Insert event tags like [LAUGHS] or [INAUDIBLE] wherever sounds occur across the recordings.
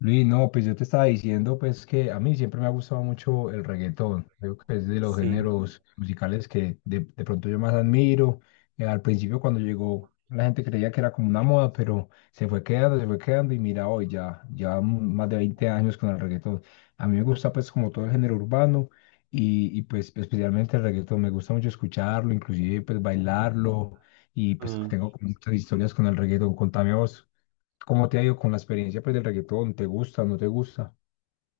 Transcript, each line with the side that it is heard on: left: Luis, no, pues yo te estaba diciendo pues que a mí siempre me ha gustado mucho el reggaetón. Creo que es de los
right: Sí.
left: géneros musicales que de pronto yo más admiro. Al principio cuando llegó la gente creía que era como una moda, pero se fue quedando y mira hoy ya más de 20 años con el reggaetón. A mí me gusta pues como todo el género urbano y pues especialmente el reggaetón. Me gusta mucho escucharlo, inclusive pues bailarlo y pues
right: Mm,
left: tengo como muchas historias con el reggaetón. Contame vos. ¿Cómo te ha ido con la experiencia pues del reggaetón? ¿Te gusta, no te gusta?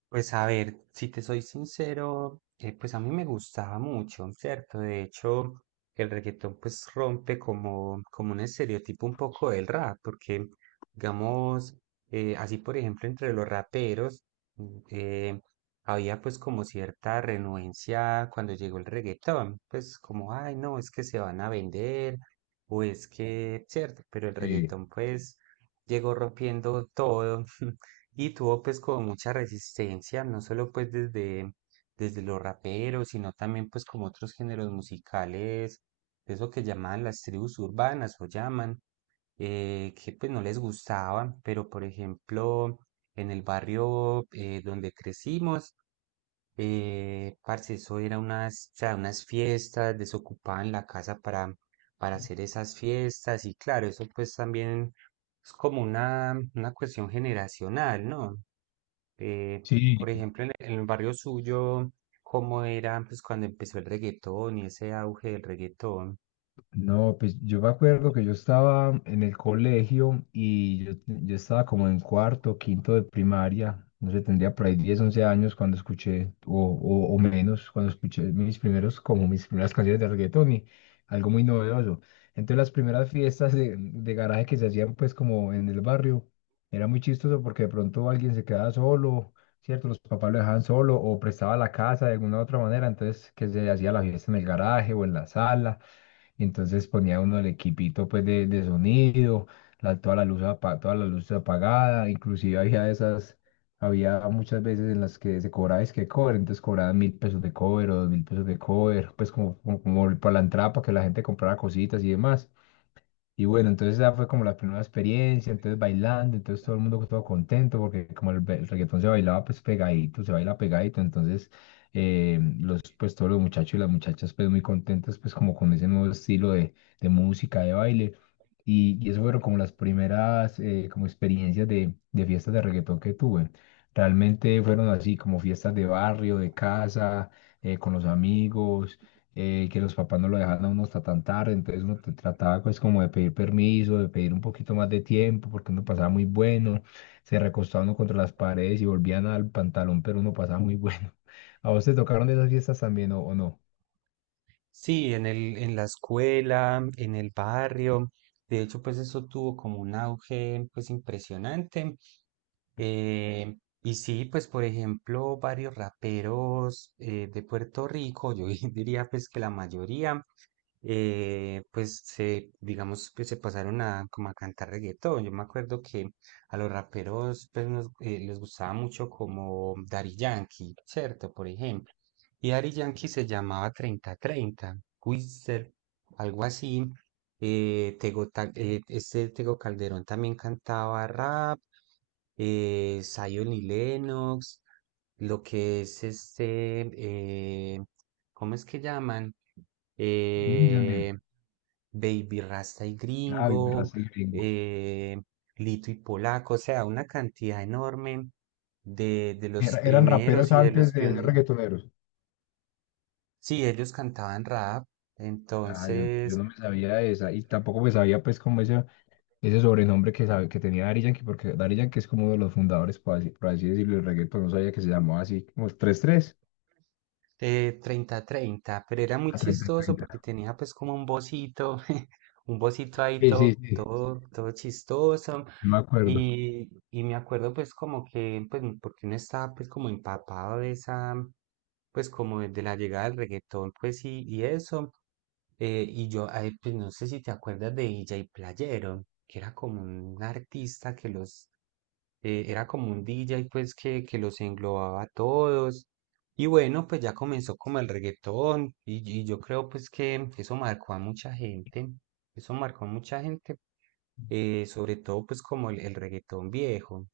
right: Pues a ver, si te soy sincero, pues a mí me gustaba mucho, ¿cierto? De hecho, el reggaetón pues rompe como un estereotipo un poco del rap, porque digamos, así por ejemplo entre los raperos mm, eh, había pues como cierta renuencia cuando llegó el reggaetón, pues como, ay no, es que se van a vender o es que, ¿cierto? Pero el
left: Sí,
right: reggaetón pues llegó rompiendo todo. [LAUGHS] Y tuvo pues como mucha resistencia, no solo desde los raperos, sino también pues como otros géneros musicales, eso que llamaban las tribus urbanas o llaman, que pues no les gustaban, pero por ejemplo en el barrio donde crecimos, parce, eso era unas, o sea, unas fiestas, desocupaban la casa para hacer esas fiestas y claro, eso pues también es como una cuestión generacional, ¿no? Eh,
left: Sí.
right: por ejemplo, en el barrio suyo, ¿cómo era pues cuando empezó el reggaetón y ese auge del reggaetón?
left: No, pues yo me acuerdo que yo estaba en el colegio y yo estaba como en cuarto, quinto de primaria, no sé, tendría por ahí 10 11 años cuando escuché, o menos, cuando escuché mis primeros, como mis primeras canciones de reggaetón y algo muy novedoso. Entonces las primeras fiestas de garaje que se hacían pues como en el barrio, era muy chistoso porque de pronto alguien se quedaba solo, ¿cierto? Los papás lo dejaban solo o prestaba la casa de alguna u otra manera, entonces que se hacía la fiesta en el garaje o en la sala, entonces ponía uno el equipito pues de sonido, la, toda la luz apa- toda la luz apagada, inclusive había muchas veces en las que se cobraba es que cover, entonces cobraban 1.000 pesos de cover o 2.000 pesos de cover, pues como para la entrada para que la gente comprara cositas y demás. Y bueno, entonces esa fue como la primera experiencia, entonces bailando, entonces todo el mundo todo contento, porque como el el reggaetón se bailaba pues pegadito, se baila pegadito, entonces pues todos los muchachos y las muchachas pues muy contentos pues como con ese nuevo estilo de música, de baile, y eso fueron como las primeras como experiencias de fiestas de reggaetón que tuve. Realmente fueron así como fiestas de barrio, de casa, con los amigos, que los papás no lo dejaban a uno hasta tan tarde, entonces uno te trataba pues como de pedir permiso, de pedir un poquito más de tiempo, porque uno pasaba muy bueno, se recostaba uno contra las paredes y volvían al pantalón, pero uno pasaba muy bueno. [LAUGHS] ¿A vos te tocaron de esas fiestas también o no?
right: Sí, en la escuela, en el barrio. De hecho, pues eso tuvo como un auge pues impresionante. Eh, y sí, pues por ejemplo, varios raperos de Puerto Rico, yo [LAUGHS] diría pues que la mayoría pues digamos, que se pasaron a como a cantar reggaetón. Yo me acuerdo que a los raperos pues, les gustaba mucho como Daddy Yankee, ¿cierto? Por ejemplo. Y Daddy Yankee se llamaba treinta treinta Wizard, algo así. Tego, Ta- este Tego Calderón también cantaba rap, Zion y Lennox, lo que es este, eh, ¿cómo es que llaman?
left: Billy Yandel.
right: Eh, Baby Rasta y
left: Ah, mi
right: Gringo,
left: raza y gringo.
right: eh, Lito y Polaco, o sea, una cantidad enorme de los
left: Era- eran raperos
right: primeros y de los
left: antes de ser
right: pioneros.
left: reggaetoneros.
right: Sí, ellos cantaban rap,
left: Ah, yo
right: entonces
left: no me sabía de esa y tampoco me sabía pues como ese ese sobrenombre que, sabe, que tenía Daddy Yankee, porque Daddy Yankee es como uno de los fundadores, por así decirlo, del reggaetón. No sabía que se llamaba así, como tres 3
right: de treinta treinta, pero era muy
left: a
right: chistoso
left: 30-30.
right: porque tenía pues como un bocito, [LAUGHS] un bocito ahí
left: Sí, sí,
right: todo,
left: sí,
right: todo, todo chistoso.
left: yo me acuerdo.
right: Y me acuerdo pues como que, pues porque uno estaba pues como empapado de esa, pues como de la llegada del reggaetón pues y eso. Y yo, ay, pues no sé si te acuerdas de DJ Playero, que era como un artista que los, era como un DJ pues que los englobaba a todos y bueno, pues ya comenzó como el reggaetón y yo creo pues que eso marcó a mucha gente, eso marcó a mucha gente, sobre todo pues como el reggaetón viejo.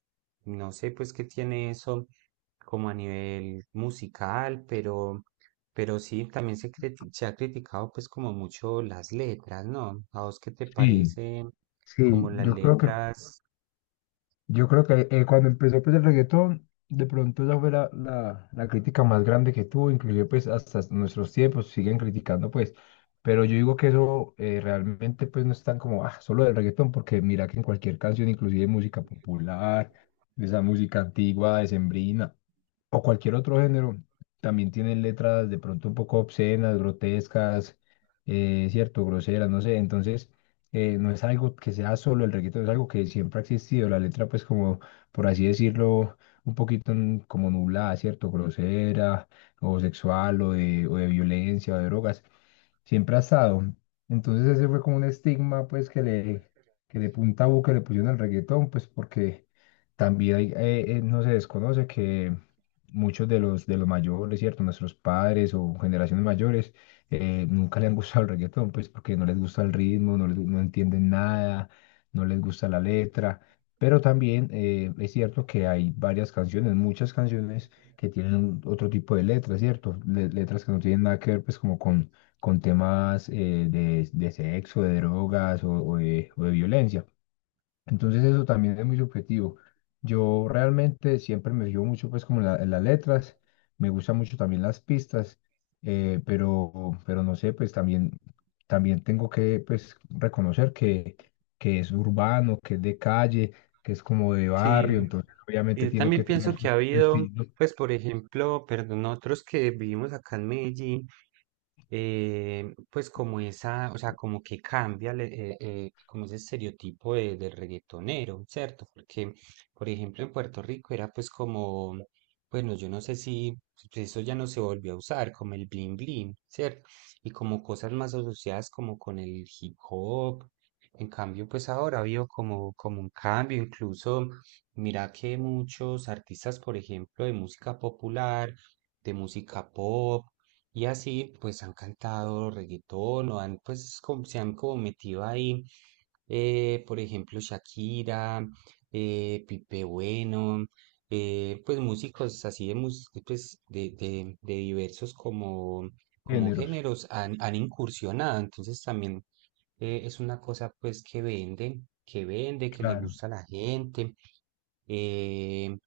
right: No sé pues qué tiene eso como a nivel musical, pero sí, también se ha criticado pues como mucho las letras, ¿no? ¿A vos qué te
left: Sí,
right: parece
left: sí,
right: como las
left: yo creo que
right: letras?
left: Yo creo que cuando empezó pues el reggaetón, de pronto esa fue la la crítica más grande que tuvo, inclusive pues hasta nuestros tiempos siguen criticando pues, pero yo digo que eso realmente pues no es tan como, ah, solo del reggaetón, porque mira que en cualquier canción, inclusive música popular, de esa música antigua, decembrina, o cualquier otro género, también tienen letras de pronto un poco obscenas, grotescas, cierto, groseras, no sé. Entonces, no es algo que sea solo el reggaetón, es algo que siempre ha existido. La letra, pues, como por así decirlo, un poquito como nublada, cierto, grosera, o sexual, o de violencia, o de drogas, siempre ha estado. Entonces, ese fue como un estigma, pues, que le, que de punta a boca le pusieron al reggaetón, pues, porque también hay, no se desconoce que muchos de los mayores, ¿cierto? Nuestros padres o generaciones mayores nunca le han gustado el reggaetón, pues porque no les gusta el ritmo, no, no entienden nada, no les gusta la letra. Pero también es cierto que hay varias canciones, muchas canciones que tienen otro tipo de letras, ¿cierto? Letras que no tienen nada que ver, pues, como con temas de sexo, de drogas, o de violencia. Entonces eso también es muy subjetivo. Yo realmente siempre me fijo mucho pues como en las letras, me gustan mucho también las pistas, pero no sé, pues también, tengo que pues reconocer que es urbano, que es de calle, que es como de
right: Sí,
left: barrio, entonces obviamente
right: y
left: tiene
right: también
left: que
right: pienso
left: tener
right: que
left: su
right: ha
left: su
right: habido,
left: estilo,
right: pues por ejemplo, perdón, nosotros que vivimos acá en Medellín, pues como esa, o sea, como que como ese estereotipo de, del reggaetonero, ¿cierto? Porque, por ejemplo, en Puerto Rico era pues como, bueno, yo no sé si pues, eso ya no se volvió a usar, como el bling bling, ¿cierto? Y como cosas más asociadas como con el hip hop. En cambio, pues ahora ha habido como, como un cambio, incluso mira que muchos artistas, por ejemplo, de música popular, de música pop y así, pues han cantado reggaetón o han, pues, se han como metido ahí, por ejemplo, Shakira, Pipe Bueno, pues músicos así pues, de diversos como, como
left: géneros.
right: géneros han incursionado. Entonces también es una cosa pues que vende, que vende, que le
left: Claro,
right: gusta a la gente. Eh,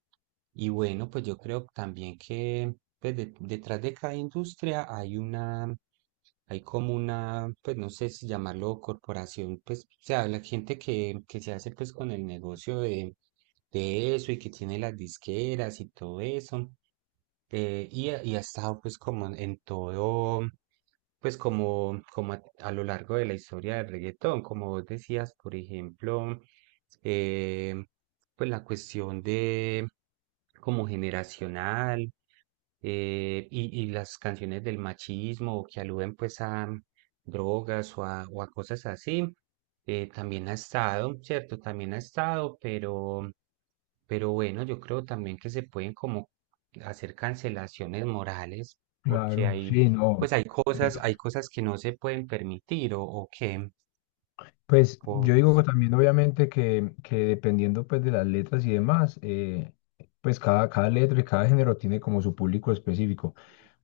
right: y bueno, pues yo creo también que pues, detrás de cada industria hay una, hay como una, pues no sé si llamarlo corporación, pues, o sea, la gente que se hace pues con el negocio de eso y que tiene las disqueras y todo eso. Eh, ha estado pues como en todo, pues como, como a lo largo de la historia del reggaetón, como vos decías, por ejemplo, eh, pues la cuestión de como generacional y las canciones del machismo que aluden pues a drogas o a cosas así. También ha estado, ¿cierto? También ha estado, pero bueno, yo creo también que se pueden como hacer cancelaciones morales, porque
left: claro,
right: hay,
left: sí, no.
right: pues hay cosas que no se pueden permitir o que,
left: Pues
right: o
left: yo
right: no
left: digo
right: sé.
left: que también obviamente que dependiendo pues de las letras y demás, pues cada letra y cada género tiene como su público específico,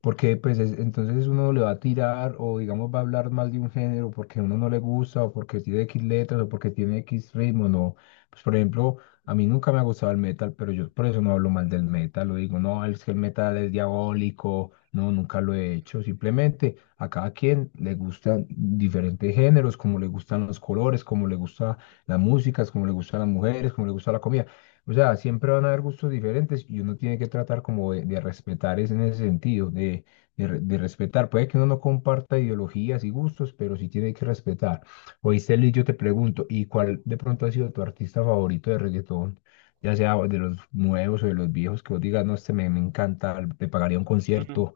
left: porque pues es, entonces uno le va a tirar, o digamos va a hablar mal de un género, porque a uno no le gusta o porque tiene X letras o porque tiene X ritmo, no. Pues por ejemplo, a mí nunca me ha gustado el metal, pero yo por eso no hablo mal del metal. Lo digo, no, es que el metal es diabólico. No, nunca lo he hecho. Simplemente a cada quien le gustan diferentes géneros, como le gustan los colores, como le gusta las músicas, como le gustan las mujeres, como le gusta la comida. O sea, siempre van a haber gustos diferentes y uno tiene que tratar como de respetar es en ese sentido, de respetar. Puede que uno no comparta ideologías y gustos, pero sí tiene que respetar. Oye, Celi, yo te pregunto, ¿y cuál de pronto ha sido tu artista favorito de reggaetón? Ya sea de los nuevos o de los viejos, que vos digas, no, este me encanta, te pagaría un
right: Mm,
left: concierto.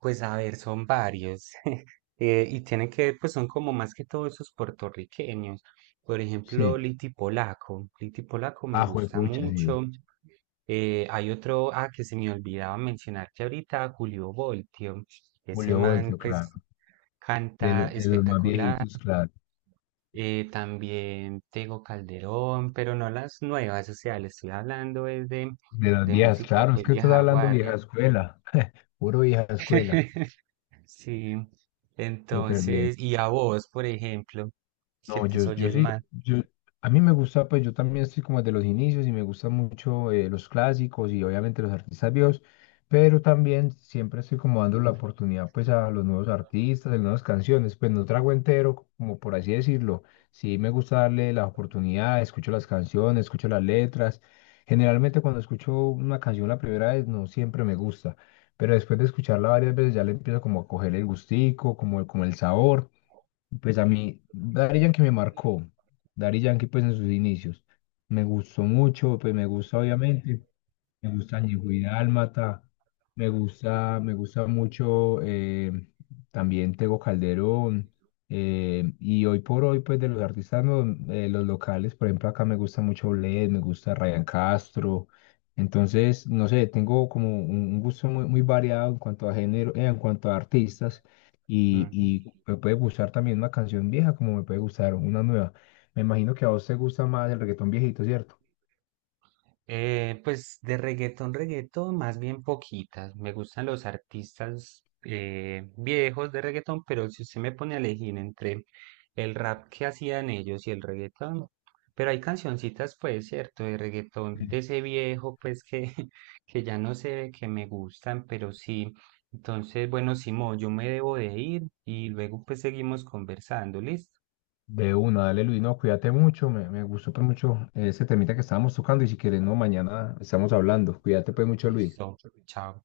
right: pues a ver, son varios. [LAUGHS] Y tienen que ver, pues son como más que todos esos puertorriqueños. Por ejemplo,
left: Sí.
right: Liti Polaco. Liti Polaco me
left: Ah,
right: gusta
left: juepucha, sí.
right: mucho. Hay otro, ah, que se me olvidaba mencionar que ahorita Julio Voltio, ese
left: Julio
right: man
left: Voltio,
right: pues
left: claro. De, lo-
right: canta
left: de los más
right: espectacular,
left: viejitos, claro.
right: también Tego Calderón, pero no las nuevas, o sea, le estoy hablando es
left: De las
right: de
left: viejas,
right: música
left: claro, es
right: pues
left: que estás
right: vieja
left: hablando vieja
right: guardia.
left: escuela. Puro vieja escuela.
right: [LAUGHS] Sí,
left: Súper
right: entonces,
left: bien.
right: y a vos, por ejemplo, que
left: No,
right: te
left: yo
right: oyes
left: sí,
right: mal.
left: yo, a mí me gusta, pues yo también estoy como de los inicios y me gustan mucho los clásicos y obviamente los artistas viejos, pero también siempre estoy como dando la oportunidad pues a los nuevos artistas, a las nuevas canciones, pues no trago entero, como por así decirlo. Sí me gusta darle la oportunidad, escucho las canciones, escucho las letras. Generalmente cuando escucho una canción la primera vez no siempre me gusta, pero después de escucharla varias veces ya le empiezo como a coger el gustico, como, como el sabor. Pues a mí, Daddy Yankee me marcó. Daddy Yankee, pues en sus inicios. Me gustó mucho, pues me gusta obviamente. Me gusta Ñigüi Dálmata, me gusta mucho también Tego Calderón. Y hoy por hoy, pues de los artistas los locales, por ejemplo, acá me gusta mucho Bled, me gusta Ryan Castro. Entonces, no sé, tengo como un gusto muy, muy variado en cuanto a género, en cuanto a artistas. Y me puede gustar también una canción vieja, como me puede gustar una nueva. Me imagino que a vos te gusta más el reggaetón viejito, ¿cierto?
right: Pues de reggaetón, reggaetón, más bien poquitas. Me gustan los artistas viejos de reggaetón, pero si usted me pone a elegir entre el rap que hacían ellos y el reggaetón, pero hay cancioncitas, pues, cierto, de reggaetón de ese viejo, pues, que, [LAUGHS] que ya no sé, que me gustan, pero sí. Entonces, bueno, Simón, yo me debo de ir y luego pues seguimos conversando, ¿listo?
left: De una, dale Luis, no, cuídate mucho, me gustó pues mucho ese temita que estábamos tocando y si quieres, no, mañana estamos hablando, cuídate pues mucho Luis.
right: Chao.